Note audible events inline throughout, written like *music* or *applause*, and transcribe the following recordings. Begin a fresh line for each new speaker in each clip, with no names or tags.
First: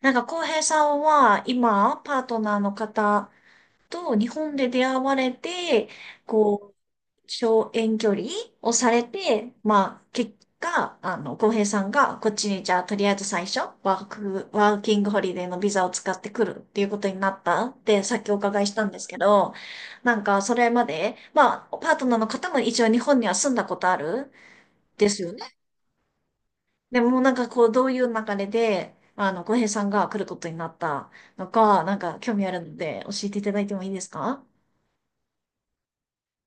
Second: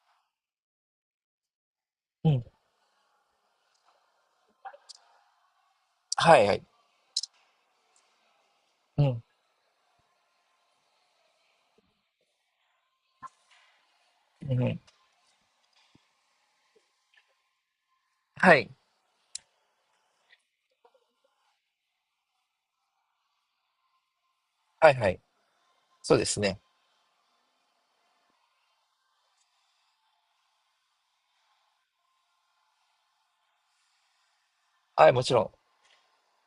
浩平さんは、今、パー
う
ト
ん。
ナーの方と日本で出会われて、
はいはい。
こう、小遠距離をさ
う
れ
ん。
て、まあ、結果、浩平さんが、こっちに、じゃあ、とりあえず最初、
う
ワ
ん。
ーキングホリデーのビザを使ってくるっていうことになったって、さっきお
は
伺い
い。
したんですけど、それまで、まあ、パートナーの方も一応日本には住んだことある
はいは
で
い。
すよね。
そうですね。
でもうなんかこう、どういう流れで、浩平さんが来ることになったのか、なんか興味あるので教えていただいてもいいですか？
はい、もちろん。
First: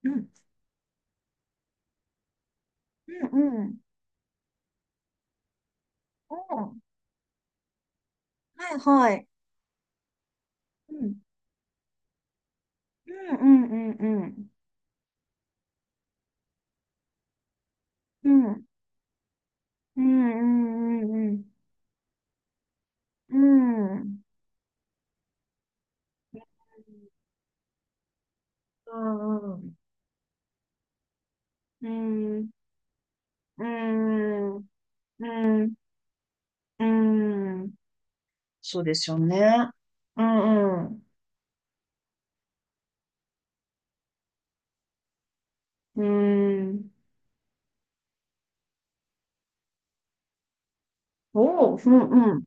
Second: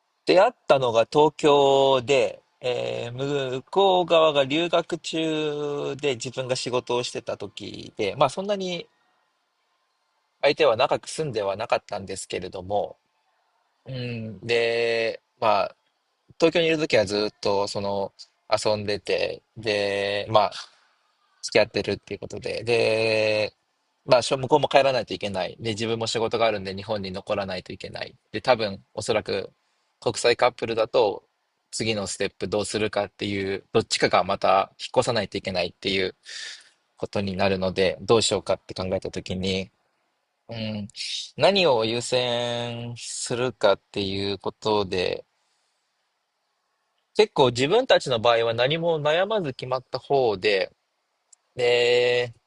うん。
出会ったのが東京で、
うん、
向
うん。
こう側が留学中で自
お
分が仕
ー、
事をしてた時で、まあそんな
はい、
に
はい。
相手は
う
長く
ん、
住んではなかったんですけれども、
うん、うん、
う
う
ん、
ん。
で、まあ東京にいる時はずっとその
うん、
遊んでて、
う
で、まあ、
ん、うん、うん。
付き合ってるっていうことで、
うん。う
で、
んうん、う
ま
ん、
あ、向こうも帰らないといけない。で、自分も仕事があるんで日本に残らないといけない。で、多分、おそらく国際カップルだと、
う
次のステッ
ん、う
プ
ん、
どうするかっていう、どっちかがまた引っ越さない
う
といけない
ん、
っていう
う
ことになるの
ん、
で、どうしようかって
そ
考
うで
えた
すよ
とき
ね。
に、
う
う
ん、
ん、
うん、
何を優先するかっていうことで、
うん、
結構自分たちの場合は何も悩まず決まった方で、
おー、う
で、
ん、うん、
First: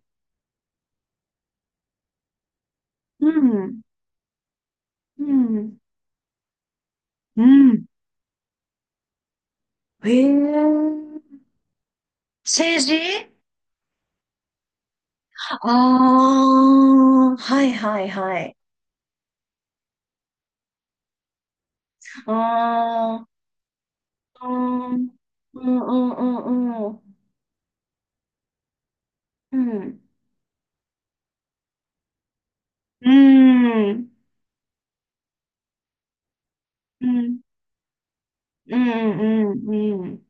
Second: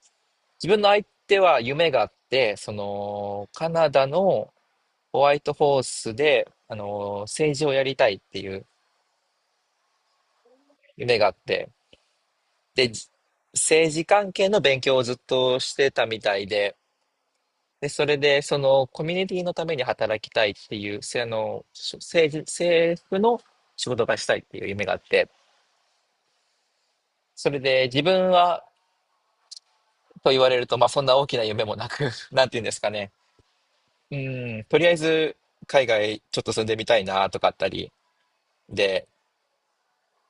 自分の相手は夢があって、そ
う
の、カ
ん、
ナダのホ
う
ワイトホ
ん、
ースで、あの、
う
政治をや
ん。
りたいっていう
へえ。
夢があって、
政
で、
治。
政治関係の勉強をずっと
あ
してたみたいで、
あー、はい
で、
は
そ
い
れで、
は
そ
い。
の、コミュニティのために働きたいっていう、せあの、し政治、政府
あ
の仕事がしたいっ
あ、う
ていう夢が
ん、
あ
う
っ
ん
て、
うんうんうん。
それで自分は
うん。
と言われると、まあそんな大きな夢もなく、*laughs* なんて言うんですか
う
ね。
ん。
うん、とりあえず海外ちょっと住んでみたい
う
なと
ん。
かあったり。
う
で、
んうんうんうん。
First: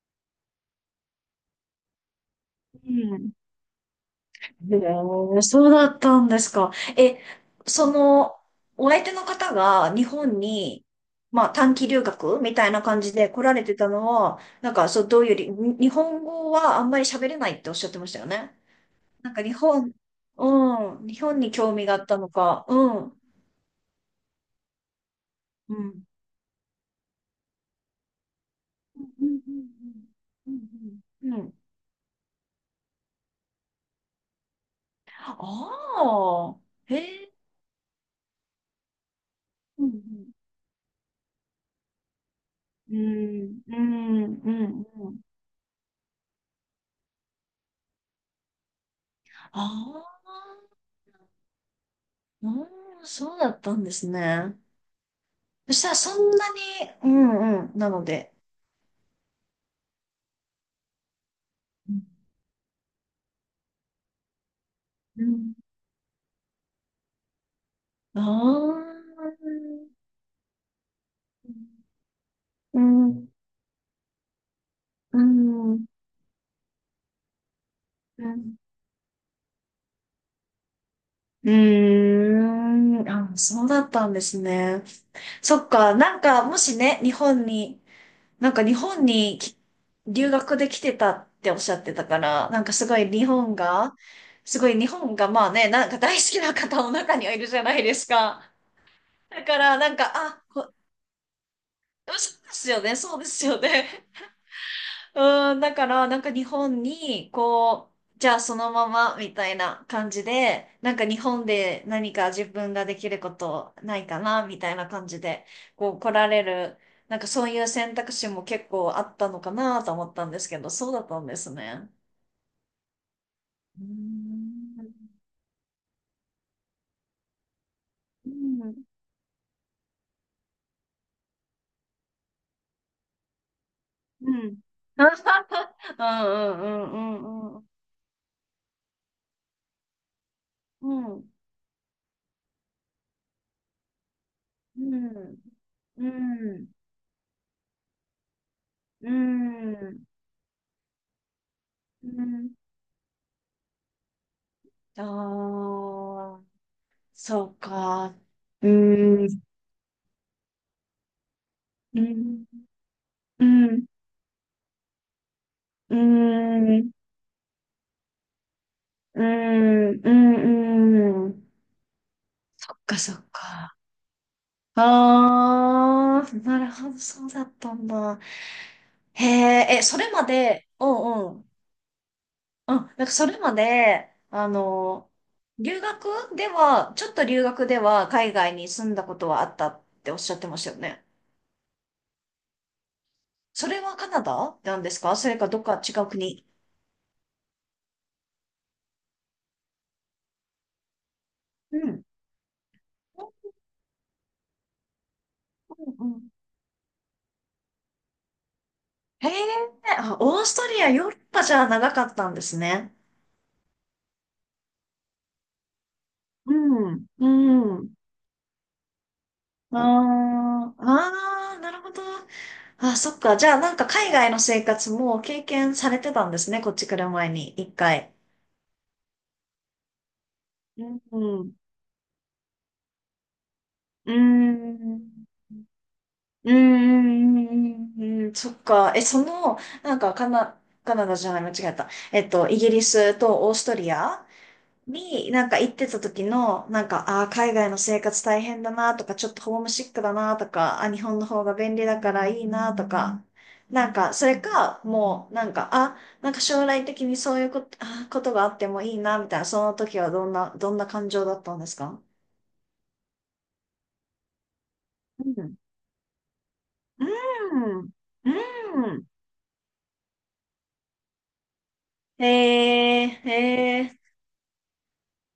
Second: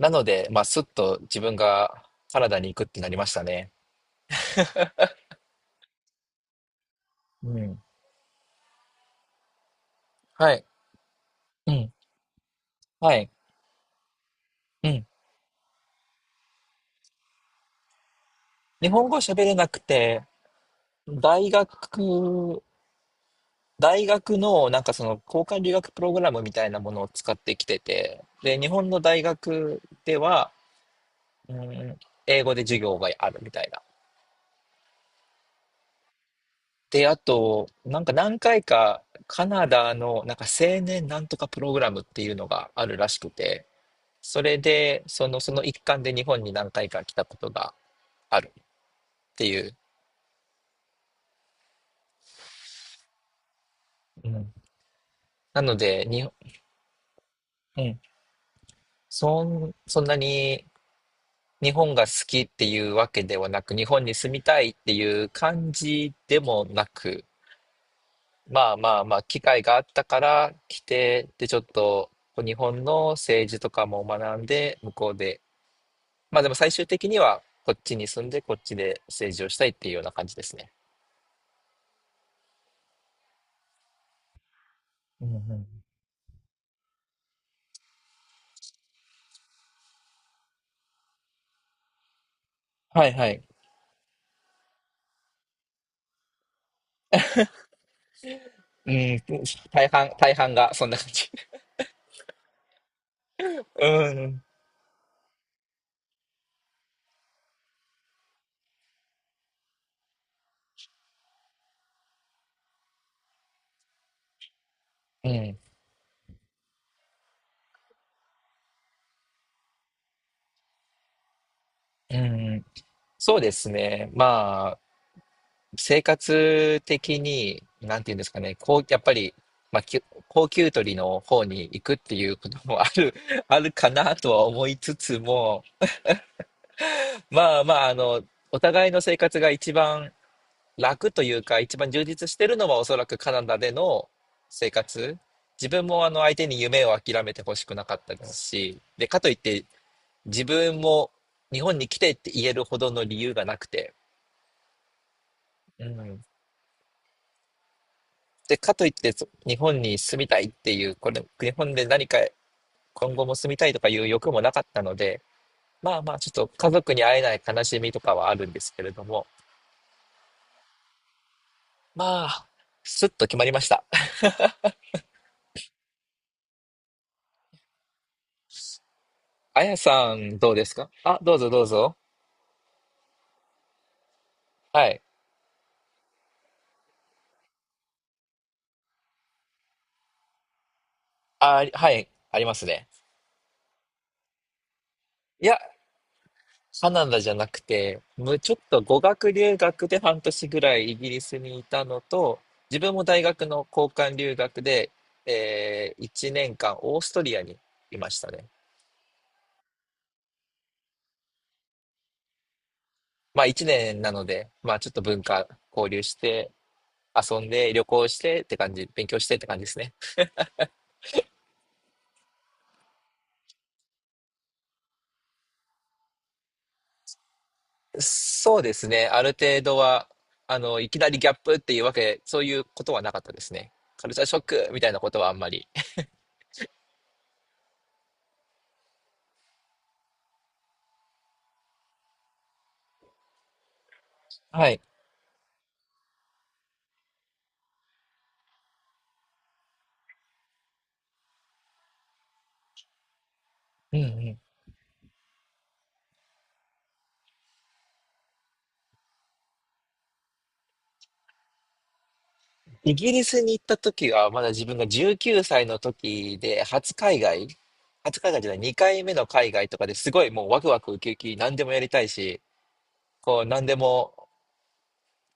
なので、まあすっと自分がカナダに行くってなり
う
まし
ん。
たね。
へえ、そうだったんですか。え、
うん。
その、お相手の方が日本
はい。
に、まあ
う
短期
ん。
留学みたいな感
は
じで
い。
来られてたのは、
う
そ
ん。
う、どういうり、に日本語はあんまり喋れないっておっしゃってましたよね。
日本語
なん
喋
か日
れなく
本、
て、
うん、日本
大
に興味があったの
学、
か、うん、
大学のなんかその交換留
う
学プ
ん。
ログラムみたいなものを使ってきてて、で、日本の大学では、
うん。
うん、英語で授業があるみたいな。
ああー、
で、あ
へえ。
と、なんか何回かカナ
う
ダの
ん、
なんか青年なんとかプログラムっていうのがあ
う
るらしく
ん、
て、
うん、
そ
う
れ
ん。
で、
うん、
その、その一環で日本に何回か来たことがあるってい
あ
う。
あ。うーん、そうだったんです
うん、
ね。
な
そ
の
したら
で、
そ
に、
んなに、うんうん、
う
な
ん、
ので。
そんなに日
う
本が好きっていうわけではなく、日本に住みたいっていう
ん。
感じでもなく、
あ
まあまあまあ、
あ
機会があっ
ー、
たから来て、で、ちょっと日
う
本の
ん、
政治とかも学んで、向こう
う
で
ん、うん。
まあでも最終的にはこっちに住んでこっちで政治をしたいっていうような感じですね。
うーん、あ、そうだったんですね。
うんう
そ
ん。
っか、もしね、日本に留学で来てたっておっしゃってたから、なんかすご
は
い
い
日
はい。
本が、すごい日本がまあね、なんか大好きな方も中にはいるじゃないですか。
うん、
だから、
大半がそんな感じ。
そうですよね、そうですよ
*laughs*
ね。
うん。
うん、だから、なんか日本に、こう、じゃあそのままみたいな感じで、なんか日本で何か自分ができることないかな、みたいな感じ
う
で、
ん。
こう来られる、なんかそういう選択肢も結構あったのかなと思ったんですけど、そうだったんですね。
うん。そうです
うー
ね。まあ、
ん。
生活的に、なんていうんで
う
すかね、こ
ん。
う、やっぱり、まあ、高給取りの方に行くっていうこともある、*laughs* あるかな
う
と
ん。
は思いつつ
*laughs*
も、
うんうんうんうん
ま
う
あ
ん。
まあ、あの、お互いの生活が一番
う
楽と
ん。
いうか、一番充実してるのはおそらくカナダでの生
う
活。
ん。
自分も
う
あの相手に
ん。
夢を諦めてほしくなかったですし、で、
う
かといって
ん。
自分も日本に来
う
てって言
ん。
えるほどの理由がなくて、
あ
うん。
あ、そうか。
で、
う
かといって
ーん、
日本に住みたいっていう、これ、日本で
う
何か
ん、
今後も
う
住みたいと
ん、
かいう欲もなかったので、
う
まあまあちょっと家
ん、う
族に会えない悲しみとかはあるんですけれども、
ん、うん、うん。
まあ、
そっか
すっ
そっ
と決まりまし
か。
た。
ああ、なるほど、そうだったんだ。へ
あや
え、え、それ
さ
ま
んどうで
で、
す
う
かあ、
ん
どう
うん。
ぞどうぞ。
うん、なんかそれまで、
はい。
留学では、ちょっと留学では海外に住んだことはあったっておっしゃってましたよね。
あ、はい、ありますね。
それはカナダなんですか、それ
い
か
や、
どっか違う国。
カナダじゃなくて、ちょっと語学留学で半年ぐらいイギリスにい
う
たの
ん
と、自分も大
う
学の交換留学で、
んうん、
1年間オーストリアにいましたね。
へえ、あ、オーストリア、ヨーロッパじゃ長かったんですね。
まあ1年なので、まあちょっと文化交流して、
うん、
遊んで、
う
旅
ん。
行してって感じ、勉強してって感じですね。
あーあー、なるほど。あ、そっか。じゃあ、なんか海外の生活も経験されてたんですね。こっち来る前に、一回。
そうですね。ある程度は、あの、
う
いき
ん、
なりギャッ
うん。
プっていうわけ、そういうことはなかったですね。カ
う
ルチャーショックみたいなこと
ん。
はあんまり。
うん、そっか。え、その、カナダじゃない、間違えた。イギリスとオーストリア
はい。
に、なんか行ってた時の、なんか、ああ、海外の生活大変だなとか、ちょっとホームシックだなとか、あ、日本の方が便利だからいいなとか、なん
うんう
か、それ
ん。
か、もう、なんか、あ、なんか将来的にそういうこと、あー、ことがあってもいいな、みたいな、その時はどんな感情だったんですか？
イギリスに行った時は、まだ自分が
う
19
ん。
歳の時で、初海外、
うん。
初海外じゃない、2
う
回
ん。
目の海外とかですごいもうワクワクウキウキ、何でもやりたい
へ
し、
え、へ
こう何で
え、
も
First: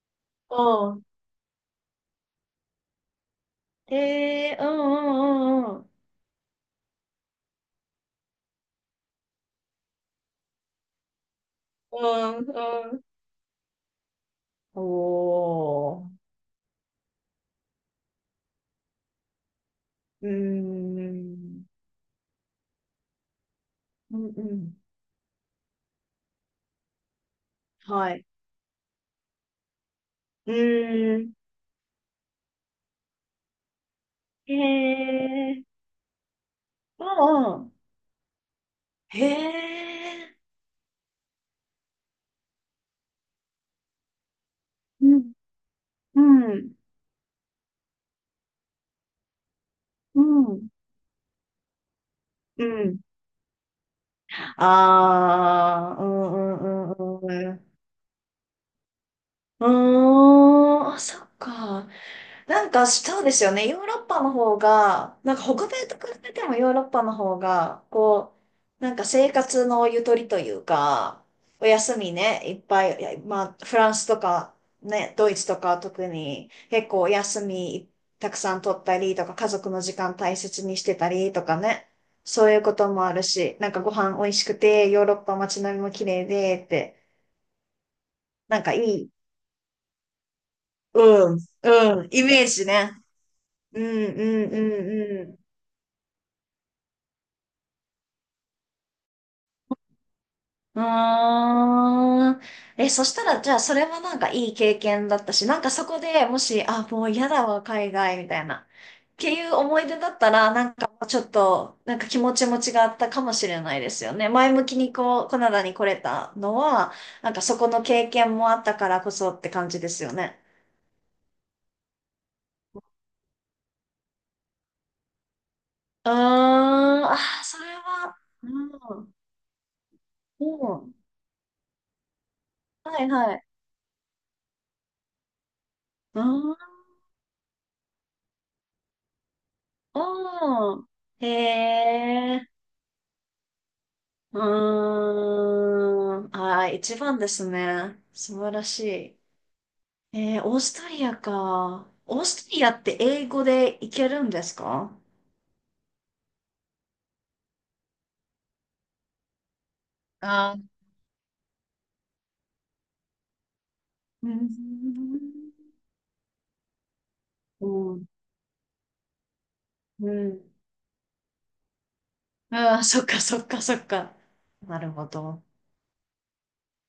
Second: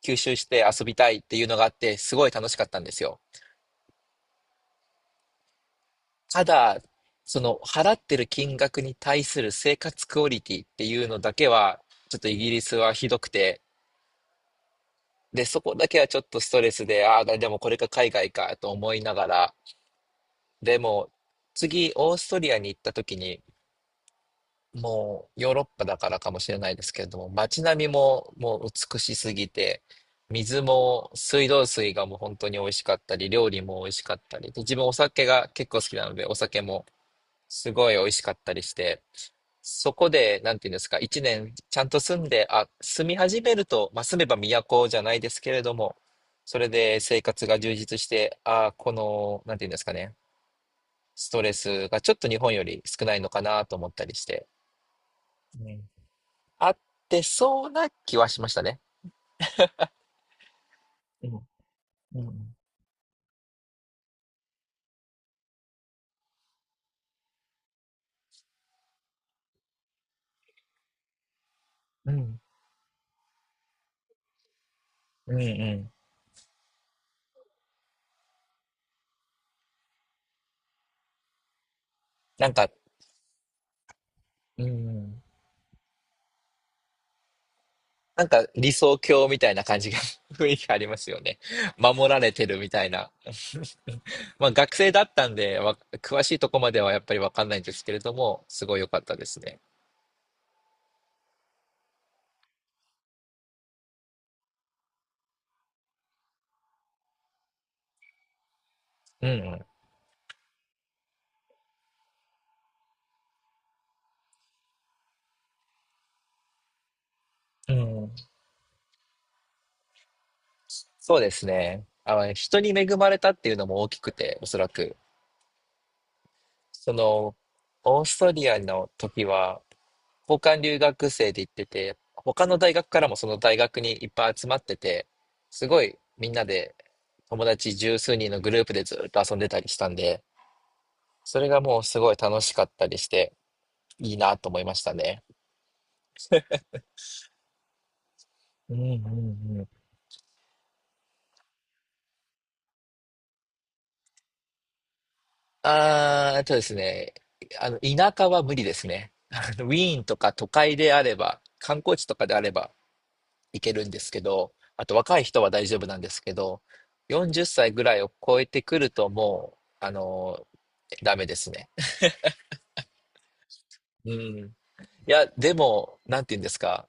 吸収し
お
て遊び
う、
たいっていうのがあって、すごい楽しかったんですよ。
へえ、うんうん
ただ、その払ってる金額に対する生活クオリティっていうのだけは、
う
ちょっとイ
んうん。
ギ
う
リス
ん、
は
うん。
ひどくて、
お
で、そこだけ
ー。
はちょっとストレスで、ああ、でもこれが海外かと思いながら、
うー
でも
ん。
次、オーストリアに行った時に、
うんうん。
もうヨーロッパだからかもしれないですけれども、街並み
はい。
ももう美しすぎて、
う
水も
ーん。
水道水がもう本当に美味しかったり、料理も美味しかったり、
へ
で自分お酒が
え。
結構好きなので、お酒も
あ
す
あ。
ごい美味しかったりして、
へ
そこ
え。
で、なんていうんですか、一年ちゃんと住んで、あ、住み始めると、まあ、住めば都じゃ
う
ないで
ん。
すけれども、
う
それ
ん。
で生活が充実して、あ、この、なんていうんですかね、
うん。
ストレスがちょっと日本よ
う
り
ん。
少ないのかなと思ったりして。
ああ。うんう
あっ
ん
て
うんうん。
そうな気はしましたね。
うーん。あ、そ
う
っ
ん。
か。
うん。
なんかそうですよね。ヨーロッパの方が、なんか北米と比べてもヨーロッパの方が、なんか生活のゆとりというか、お休
う
み
ん。
ね、いっぱい、いやまあフランスとかね、ド
う
イ
ん。う
ツとかは
ん
特に結構お休みたくさん取ったりとか、家族の時間大切にしてたりとかね、そ
な
う
ん
いう
か、
こともあるし、なんかご飯美味しく
う
て、ヨーロ
ん。
ッパ街並みも綺麗でって、
なんか
なん
理
かい
想
い、
郷みたいな感じが *laughs* 雰囲気ありますよ
う
ね。
ん、う
守
ん、
ら
イ
れ
メ
て
ー
る
ジ
みたい
ね。
な。
うん、う
*laughs* まあ
ん、う
学生だっ
ん、う
たん
ん。
で、詳しいとこまではやっぱりわかんないんですけれども、すごい良かったですね。
うーん。え、そしたら、じゃあ、それはなんかいい経験だったし、なんかそこでもし、あ、もう嫌だわ、海外、みたいな、っ
う
ていう
ん
思い出だったら、なんかもうちょっと、なんか気持ちも違ったかもしれないですよね。前向きにこう、カナダに来れたのは、なんかそこ
う
の
ん。う
経
ん。
験もあったからこそって感じですよね。
そうですね。あの、人に恵まれたっていうのも大きくて、おそらく。
うーん、
そ
あ
の、
ー、それ
オー
は、
スト
う
リアの
ん、
時は、交
う
換留
ん、
学生で行ってて、他の大学か
は
ら
い
もそ
は
の
い。
大学にいっぱい集まってて、すごい
う
みんな
ん、
で友達十数人のグループでずっと遊んでたりしたんで、
うん。
それがも
へ
うすごい楽
え。
しかったりして、いいな
う
と思いました
ー
ね。
ん。あー、一番ですね。素晴ら
うんう
し
んうん。
い。えー、オーストリアか。オーストリアって英語でいけるんですか？
あー、あとですね、あの、田舎は無理ですね。あのウィーンとか都
あー、
会であれば、観光地とかであればいけるんですけ
うん。
ど、あと若い人は大丈夫なんですけど、40
う
歳ぐらい
ん。
を超えてくるともう、あ
う
の、
ん。
ダメですね。
ああ、そっかそっかそっ
う
か。
ん。い
なるほ
や、
ど。
でも、なんて言うんですか。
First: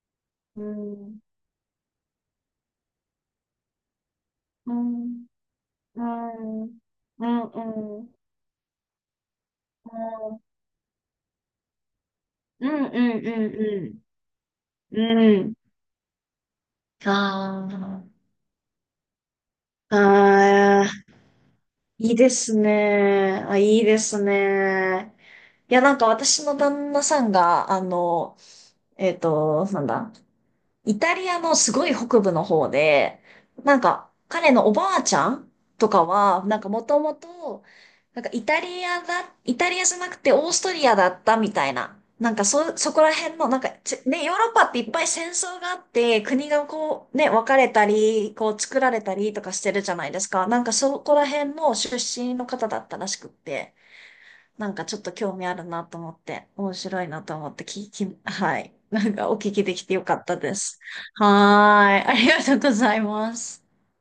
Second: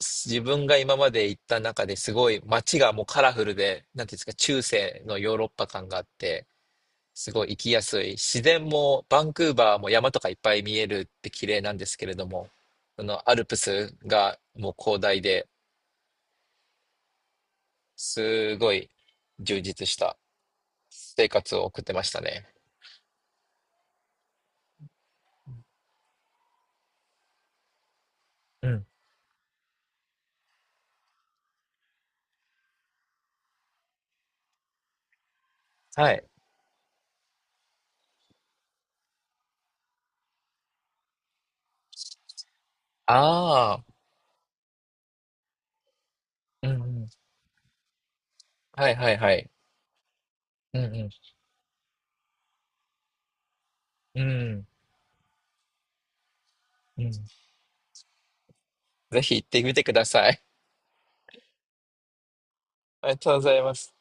自
う
分が今ま
ん。
で行った中ですごい街がもうカラフルで、なんていうんですか、中
う
世の
ん。
ヨーロッパ感が
う
あって、
ん。うん。う
す
ん。
ごい行
う
きや
ん。
す
う
い。
ん。
自然もバンクーバーも山とかいっぱい見えるって綺麗なんですけれども、
うん。
そ
う
のアルプス
ん。
がもう広大
う
で
ん。あ
すごい充実し
あ。
た
ああ。
生活を送ってまし
いい
た
で
ね。
すね。あ、いいですね。いや、なんか私の旦那さんが、あの、
うん。
えっと、なんだ、イタリアのすごい北部の方で、なんか彼のおばあちゃんとか
はい。
は、なんかもともと、イタリアじゃなくてオーストリアだったみたいな。そこら辺の、
ああ
ね、ヨーロッパっていっぱい戦争があって、国が
うん、うん。
こう、ね、分かれたり、こう作
は
ら
い
れ
は
た
いは
りと
い。
かしてるじゃないですか。なんか
うん、
そ
うん。
こら辺の出身の方だったらしくって。
うん、
なんかちょっと興味あるなと思って、面
う
白い
ん。
なと思って聞き、はい。なん
ぜ
か
ひ
お
行っ
聞
て
き
み
でき
てく
てよ
だ
かっ
さ
た
い。
です。はーい。ありがとうござい
*laughs* ありがとう
ま
ござい
す。
ます。